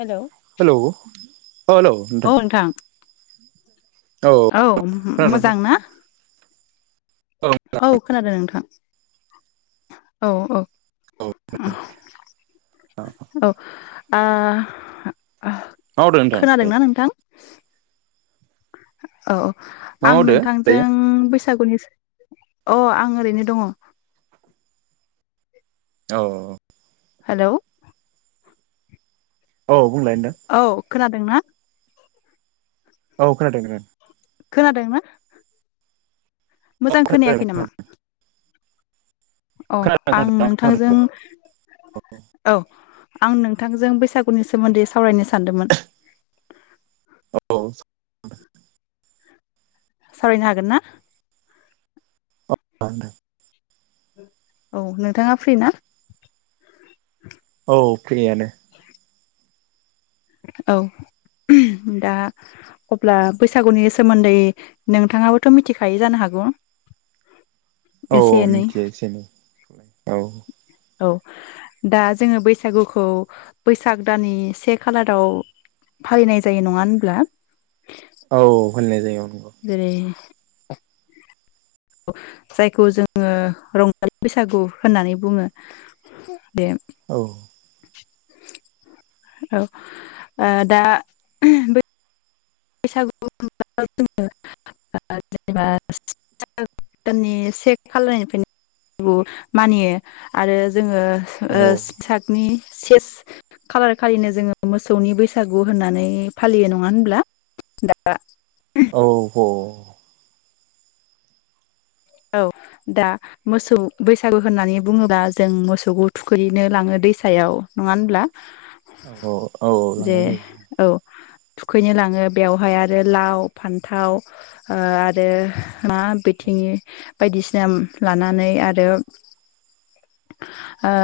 Hello hello. औ hello नोंथां। औ खोनादों मोजां ना। औ खोनादों नोंथां। औ औ। औ मा [unintelligible] आ मावदो नोंथां मा खोनादोंना नोंथां। औ। आं मावदो नोंथांजों दायो बैसागुनि। अ आं ओरैनो दङ। औ। हेलौ। औ बुंलाय [unintelligible] खोनादों ना। औ खोनादों [unintelligible] खोनादोंना। मोजां खोनादों खोनायाखै नामा? अ आं नोंथांजों औ आं नोंथांजों बैसागुनि सोमोन्दै सावरायनो सानदोंमोन। औ सावरायनो हागोन ना? [unintelligible] औ नोंथाङा फ्रि ना? औ फ्रियानो औ दा अब्ला बैसागुनि सोमोन्दै नोंथाङाबोथ मिथिखायो जानो हागौ। औ-औ एसे एनै मिथियो एसे एनै औ। औ दा जोङो बैसागुखौ बैसाग दाननि से खालाराव फालिनाय जायो नङा होनब्ला। औ फालिनाय‌ जायो। नंगौ जेरै जायखौ जोङो रंजालि बैसागु होननानै बुङो। औ [unintelligible] औ दा बैसागु [unintelligible] जेनेबानि से खालामनायनिफ्रायनो मानियो आरो जोङो औ ओ [unintelligible] से खालार खालिनो जोङो मोसौनि बैसागु होननानै फालियो नङा होनब्ला। [unintelligible] औ [unintelligible] औ दा मोसौ बैसागु होननानै बुङोब्ला जों मोसौखौ थुखैनो लाङो दैसायाव नङा होनब्ला। औ-औ-औ-औ जे लांनाय जायो। औ थुखैनो लाङो बेवहाय आरो लाव फान्थाव ओ आरो मा [unintelligible] बायदिसिना लानानै आरो ओ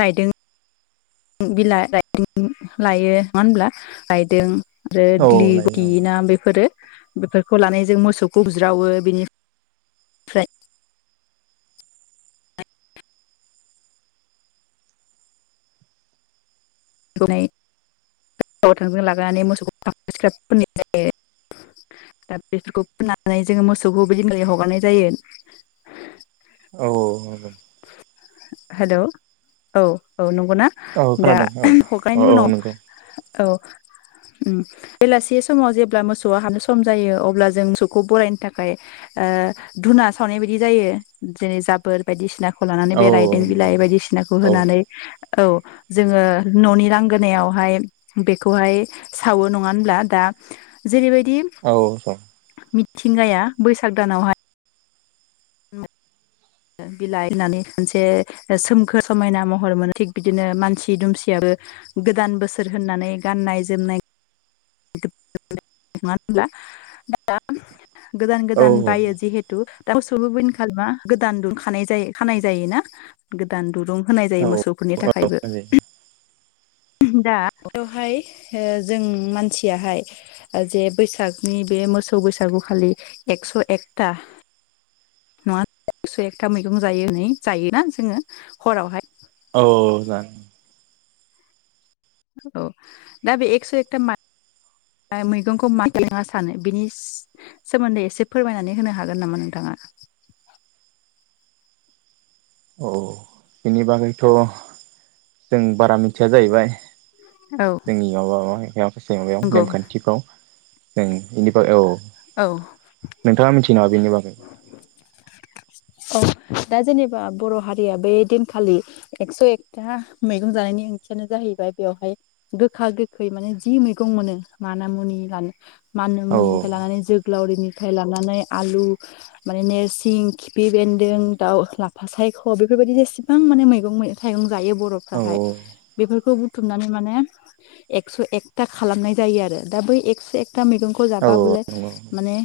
रायदों [unintelligible] आरो औ दिगलि लायो लितिना बेफोरो बेफोरखौ लानानै जों मोसौखौ बुज्रावो बेनिफ्राय [unintelligible] मोसौखौ बिलिरना हगारनाय जायो। औ-औ हेलौ औ-औ नं नंगौ ना दा हगारनायनि औ-औ-औ उनाव नंगौ। औ उम बेलासि समाव जेब्ला मोसौआ हाबनो सम जायो अब्ला जों मोसौखौ बरायनो थाखाय ओ धुना सावनाय बायदि जायो जेरै जाबोर बायदिसिना खौ लानानै औ बे रायदें बिला नंगौ औ बायदिसिनाखौ होनानै औ जोङो न'नि लांगोनायावहाय बेखौहाय सावो नङा होनब्ला दा जेरैबायदि औ मिथिंगाया बैसाग दानावहाय बिलाइ होननानै खनसे सोमखोर समायना महर मोनो थिग बिदिनो मानसि दुमसियाबो गोदान बोसोर होननानै गाननाय जोमनाय होनब्ला दा गोदान गोदान बायो जिहेतु दा मोसौनोबो गोदान दुरुं खानाइ जायो खानाय जायो ना गोदान दुरुं होनाय औ जायो मोसौफोरनि थाखायबो औ दा बेवहाय जों मानसियाहाय जे बैसागनि बे मोसौ बैसागु खालि एकस' एकथा नङा एकस' एकथा मैगं जायो नै जायोना जोङो हरावहाय औ जानो औ दा बे एक्स' एकथा मैगंखौ मा सानो बिनि सोमोन्दै एसे फोरमायनानै होनो हागोन नामा नोंथाङा? औ बिनि बागैथ' जों बारा मिथिया जाहैबाय औ जोंनियाव गाासै माबायाव नंगौ नेमखान्थिफ्राव औ [unintelligible] नोंथाङा मिथियो नामा बेनि बागै? [inaudible] औ दा जेनेबा बर' हारिया बे दिनखालि एक्स' एकथा मैगं जानायनि ओंथियानो जाहैबाय बेवहाय गोखा गोखै माने जि मैगं मोनो माना मुनि लानो माना औ मुनिनिफ्राय लानानै जो जोग्लाउरिनिफ्राय लानानै आलु माने नोरसिं खिफि बेन्दों दाउ लाफा सायख' बेफोरबायदि जेसेबां माने मैगं थाइगं जायो औ बर'फ्राहाय बेफोर खौ बुथुमनानै माने एकस' एकथा खालामनाय जायो आरो दा बै एकस' एक एकता मैगंखौ जाबा औ नंगौ माने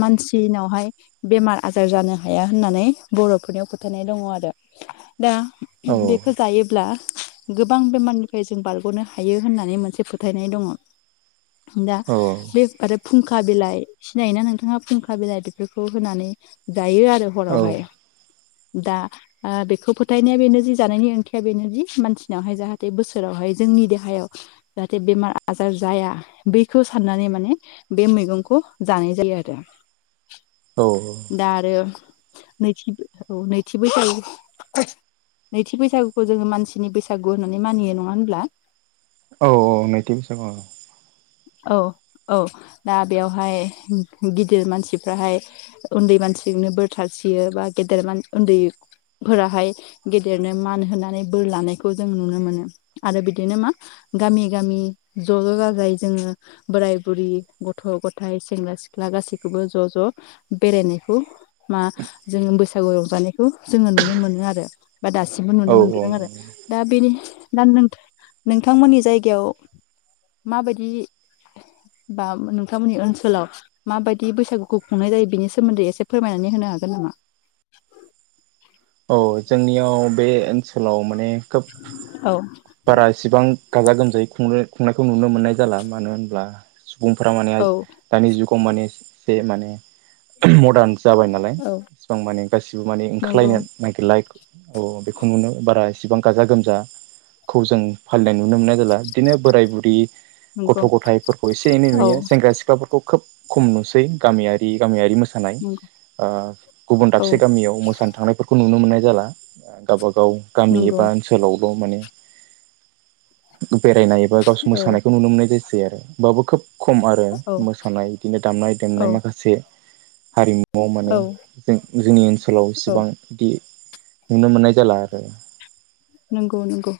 मानसिनावहाय बेमार आजार जानो हाया होननानै बर'फोरनियाव फोथायनाय दङ आरो। दा औ बेखौ जायोब्ला गोबां बेमारनिफ्राय जों बारग'नो हायो होननानै मोनसे फोथायनाय दङ दा औ बे आरो फुंखा बिलाइ सिनायोना नोंथाङा फुंखा बिलाइ बेफोरखौ होनानै दायो आरो। औ हरावहाय दा बेखौ फोथायनाया बेनो जि जानायनि ओंथिया बेनोदि मानसिनावहाय जाहाथे बोसोरावहाय जोंनि देहायाव जाहाथे बेमार आजार जाया बैखौ साननानै माने बे मैगंखौ जानाय जायो आरो। औ दा आरो नैथि औ नैथि बैसागु नैथि बैसागुखौ जोङो मानसिनि बैसागु होननानै मानियो नङा होनब्ला औ औ नैथि बोसोगु औ। औ औ दा बेवहाय गिदिर मानसिफ्राहाय उन्दै मानसिजोंनो बोर सारसियो बा गेदेर उन्दैफोराहाय गेदेरनो मान होनानै बोर लानायखौ जों नुनो मोनो आरो बिदिनो मा गामि गामि ज' ज' जाजाय जोङो बोराय बुरि गथ' गथाइ सेंग्रा सिख्ला गासैखौबो ज' ज' बेरायनायखौ मा जोङो बैसागु रंजानायखौ जोङो नुनो मोनो आरो। बा दासिमबो नुनो औ मोनबोदों आरो। दा बेनि दा नोंथांमोननि जायगायाव माबायदि दि बा नोंथांमोननि ओनसोलाव माबायदि बैसागुखौ खुंनाय जायो बेनि सोमोन्दै एसे फोरमायनानै होनो हागोन नामा? औ जोंनियाव बे ओनसोलाव माने खोब औ बारा इसिबां गाजा गोमजायै खुंनो खुंनायखौ नुनो मोननाय जाला मानो होनब्ला सुबुंफोरा माने औ दानि जुग गाव माने बे माने मदार्न जाबाय नालाय औ एसिबां माने गासिबो माने नंगौ ओंखारलायनो नागिरला औ बेखौ नुनो बारा ए सेबां गाजा गोमजा खौ जों फालिनाय नुनो मोननाय जाला ।बिदिनो बोराय बुरि गथ' नंगौ गथायफोरखौ एसे एनै औ नुयो । सेंग्रा सिख्लाफोरखौ खोब खम नुसै गामियारि गामियारि मो सानाय ओ गुबुन औ दाबसे गामियाव मोसानो थांनायफोरखौ नुनो मोननाय जाला गावबा गाव गामि नंगौ एबा ओनसोलाव बेव माने बेरायनाय एबा गावसो औ मोसानायखौ नुनो मोननाय सै आरो होमबाबो खोब खम आरो औ मोसानाय बिदिनो दामनाय औ देनाय माखासे हारिमुआव माने औ जों जोंनि ओनसोलाव औ इसेबां बिदि नुनो माननाय जाला आरो । नंगौ नंगौ ।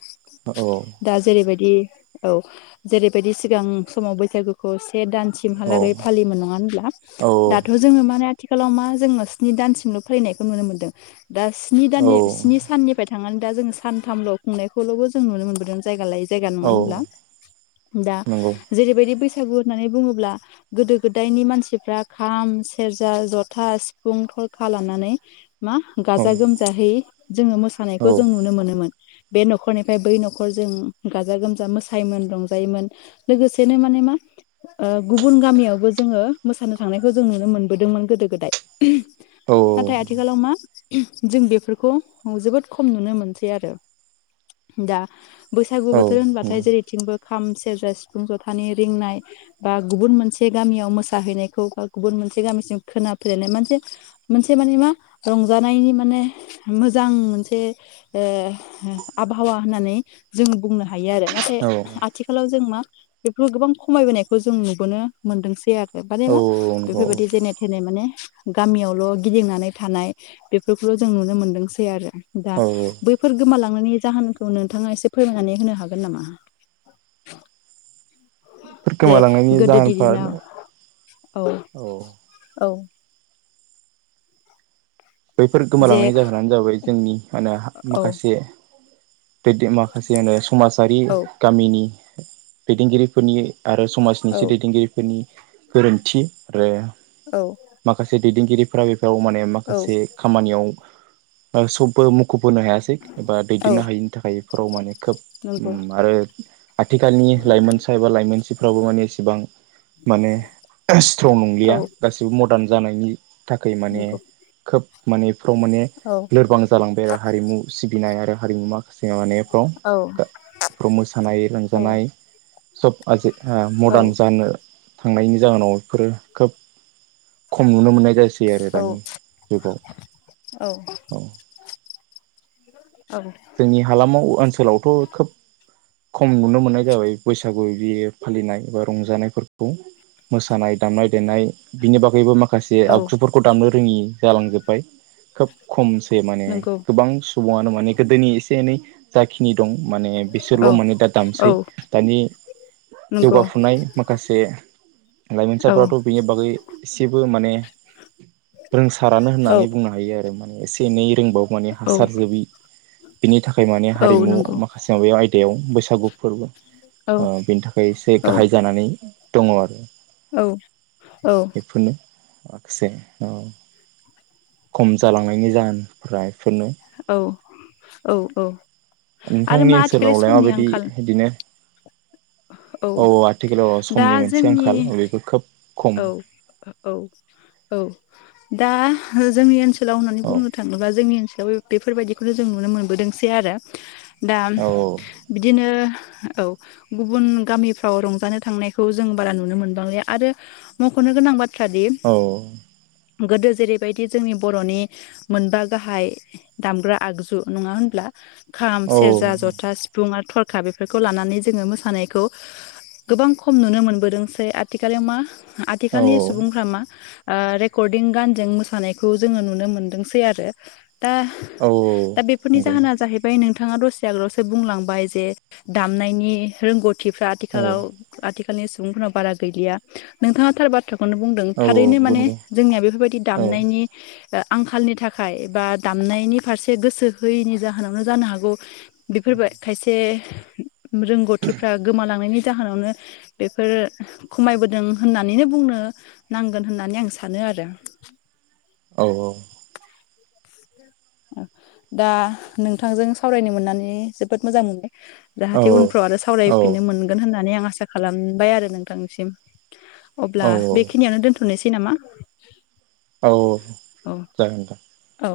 औ दि औ जेरैबायदि सिगां समाव बैसागुखौ से औ दानसिमहालागै फालिओमोन नङा होनब्ला दाथ' औ जोङो माने आथिखालाव मा जोङो स्नि दानसिमल' फैनायखौ नुनो मोन्दों । दा स्नि औ दाननि स्नि साननिफ्राय थांनानै दा जोङो सानथामल' खुंनायखौल'बो जों नुनो मोनबोदों जायगा लायै जायगा नङा औ होमब्ला? दा नंगौ जेरैबायदि बैसागु बैसागु होननानै बुङोब्ला गोदो गोदायनि मानसिफ्रा खाम सेरजा जथा सिफुं थरखा लानानै मा औ गाजा गोमजाहै जोङो औ मोसानायखौ जों नुनो मोनो । मोन बे न'खरनिफ्राय बै न'खर जों गाजा गोमजा मोसायोमोन रंजायोमोन । लोगोसेनो माने मा ओ गुबुन गामियावबो जोङो मोसानो थांनायखौ जों नुनो मोनबोदोंमोन गोदो गोदाय । [unintelligible] औ नाथाय आथिखालाव मा जों बेफोरखौ जोबोद खम नुनो मोनसै । सै आरो दा बैसागु औ बोथोर नंगौ होनबाथाय जेरैथिंबो खाम, सेरजा, सिफुं, जथानि रिंनाय बा गुबुन मोनसे गामियाव मोसाहैनायखौ बा गुबुन मोनसे गामिसिम खोनाफैलायनाय मोनसे मोनसे माने मा रंजानायनि माने मोजां मोनसे ए आबहावा होननानै जोङो बुंनो हायो आरो नाथाय औ औ आथिखालाव जों मा बेफोरखौ गोबां खमायबोनायखौ जों नुबोनो मोनदोंसै आरो बानेना औ नंगौ बेफोरबायदि जेने थेने माने गामियावल' गिदिंनानै थानाय बेफोरखौल जों नुनो मोनदोंसै आरो दा औ गोमालांनायनि जाहोनखौ नोंथाङा एसे फोरमायनानै होनो हागोन नामा? जे गोमालांनायनि गोदोनि दिनाव जाहोनफोरा औ औ बैफोर जे गोमालांनाय जाहोनानो जाबाय जोंनि मा होनो औ माखासे [unintelligible] माखासे होनो समाजारि औ गामिनि दैदेनगिरिफोरनि आरो समाजनि इसे औ दैदेनगिरिफोरनि गोरोन्थि आरो औ माखासे दैदेनगिरिफोरा बेफोराव माने औ माखासे खामानियाव आं सबबो म ख' बोनो होनो हायासै एबा औ दैदेननो हायिनि थाखाय राव मानेक। खोब नंगौ आरो आथिखालनि लाइमोनसा एबा लाइमोनसिफ्राबो माने एसेबां माने स्ट्रं औ नंलिया गासिबो मदार्न जानायनि थाखाय माने नंगौ माने फ्रं माने औ लोरबां जालांबाय आरो हारिमु सिबिनाय आरो हारिमु - [unintelligible] फ्राव औ आ मोसानाय औ रंजानाय सब आजि - हा मडार्न जानो थांनायनि जाहोनाव बेफोरो खोब खम नुनो मोननाय जासि आरो दानि जुगाव औ [unintelligible] जोंनि हालामाव ओनसोलावथ' खोब खम नुनो मोननाय जाबाय बैसागु इदि फालिनाय बा रंजानायफोरखौ मोसानाय दामनाय देनाय बिनि बागैबो माखा से आगजुफोरखौ दामनो रोङि जालांजोबबाय खोब खमसे माने नंगौ गोबां ङानो माने गोदोनि एसे एनै जाखिनि दं माने औ बिसोरल' माने दा औ दामसै। दानि नंगौ जौगाफुनाय माखासे औ लाइमोनसाफथ' बेनि बागै एसेबो माने रोंसारानो औ होननानै बुंनो हायो आरो। एसे एनै रोंबाबो माने औ हासार जोबि बिनि थाखाय माने औ हारिमु नंगौ माखासे माबाया आय दायाव बैसागु फोरबो औ ओ बेनि थाखाय एसे औ गाहाय जानानै दङ' आरो। औ औ। बेफोरनो माखासे औ खम जालांनायनि जाहोन प्राइ औ। औ आरो नोंथांमोननि मा आथिखालनि ओनसोलावलाय समनि माबायदि आंखाल इदिनो औ आथिखालाव दा समनि मोनसे जोंनि आंखाल बेबो खोब खम औ औ औ। दा जोंनि ओनसो सोलाव होननानै औ बुंनो थाङोबा जोंनि ओनसो दा बेफोरबायाददिखौनो जों नुनो मोनबोदोंसै आरो। दा औ बिदिनो औ गुबुन गामिफ्राव रंजानो थांनायखौ जों बारा नुनो मोनबांलि आरो मख'नो गोनां बाथ थ्रादि औ गोदो जेरैबायदि जोंनि बर'नि मोनबा गाहाय दामग्रा आगजु नङा होनब्ला? खाम, औ सेरजा, जथा, सिफुं आरो थरखा बेफोरखौ लानानै जोङो मोसानायखौ गोबां खम नुनो मोनबोदोंसै। आथिखालाव मा औ आथिखालनि सुबुंफ्रा मा ओ रेकर्डिं गानजों मोसानायखौ जोङो नुनो मोनदोंसै आरो। दा औ दा बेफोरनि नंगौ जाहोना जाहैबाय नोंथां थाङा दसे आगोलावसो बुंलांबाय जे दामनायनि रोंग' थिफ्रा औ आथिखालाव आथि खालनि सुबुंफोरा बारा गैलिया। नोंथाङा थार बाथ्रा खौनो बुंदों औ थारैनो नंगौ माने नंगौ जोंनिया बेफोरबायदि औ दामनायनि आंखालनि थाखाय बा दामनायनि फारसे गोसो होयैनि जाहोनावनो जानो हागौ। बेफोरबाय खायसे रोंगौथिफ्रा गोमालांनायनि जाहोनावनो बेफोरो खमायबोदों। होननानैनो बुंनो नांगोन होननानै आं सानो आरो। औ औ दा नोंथांजों सावरायनो मोननानै जोबोद मोजां मोनदों। जाहाथे औ उनफ्राव आरो औ सावरायफिननो मोनगोन होननानै आं आसा खालामबाय आरो नोंथांसिम। औ अब्ला बेखिनियानो दोनथ नोसै नामा? औ औ जागोन दे। औ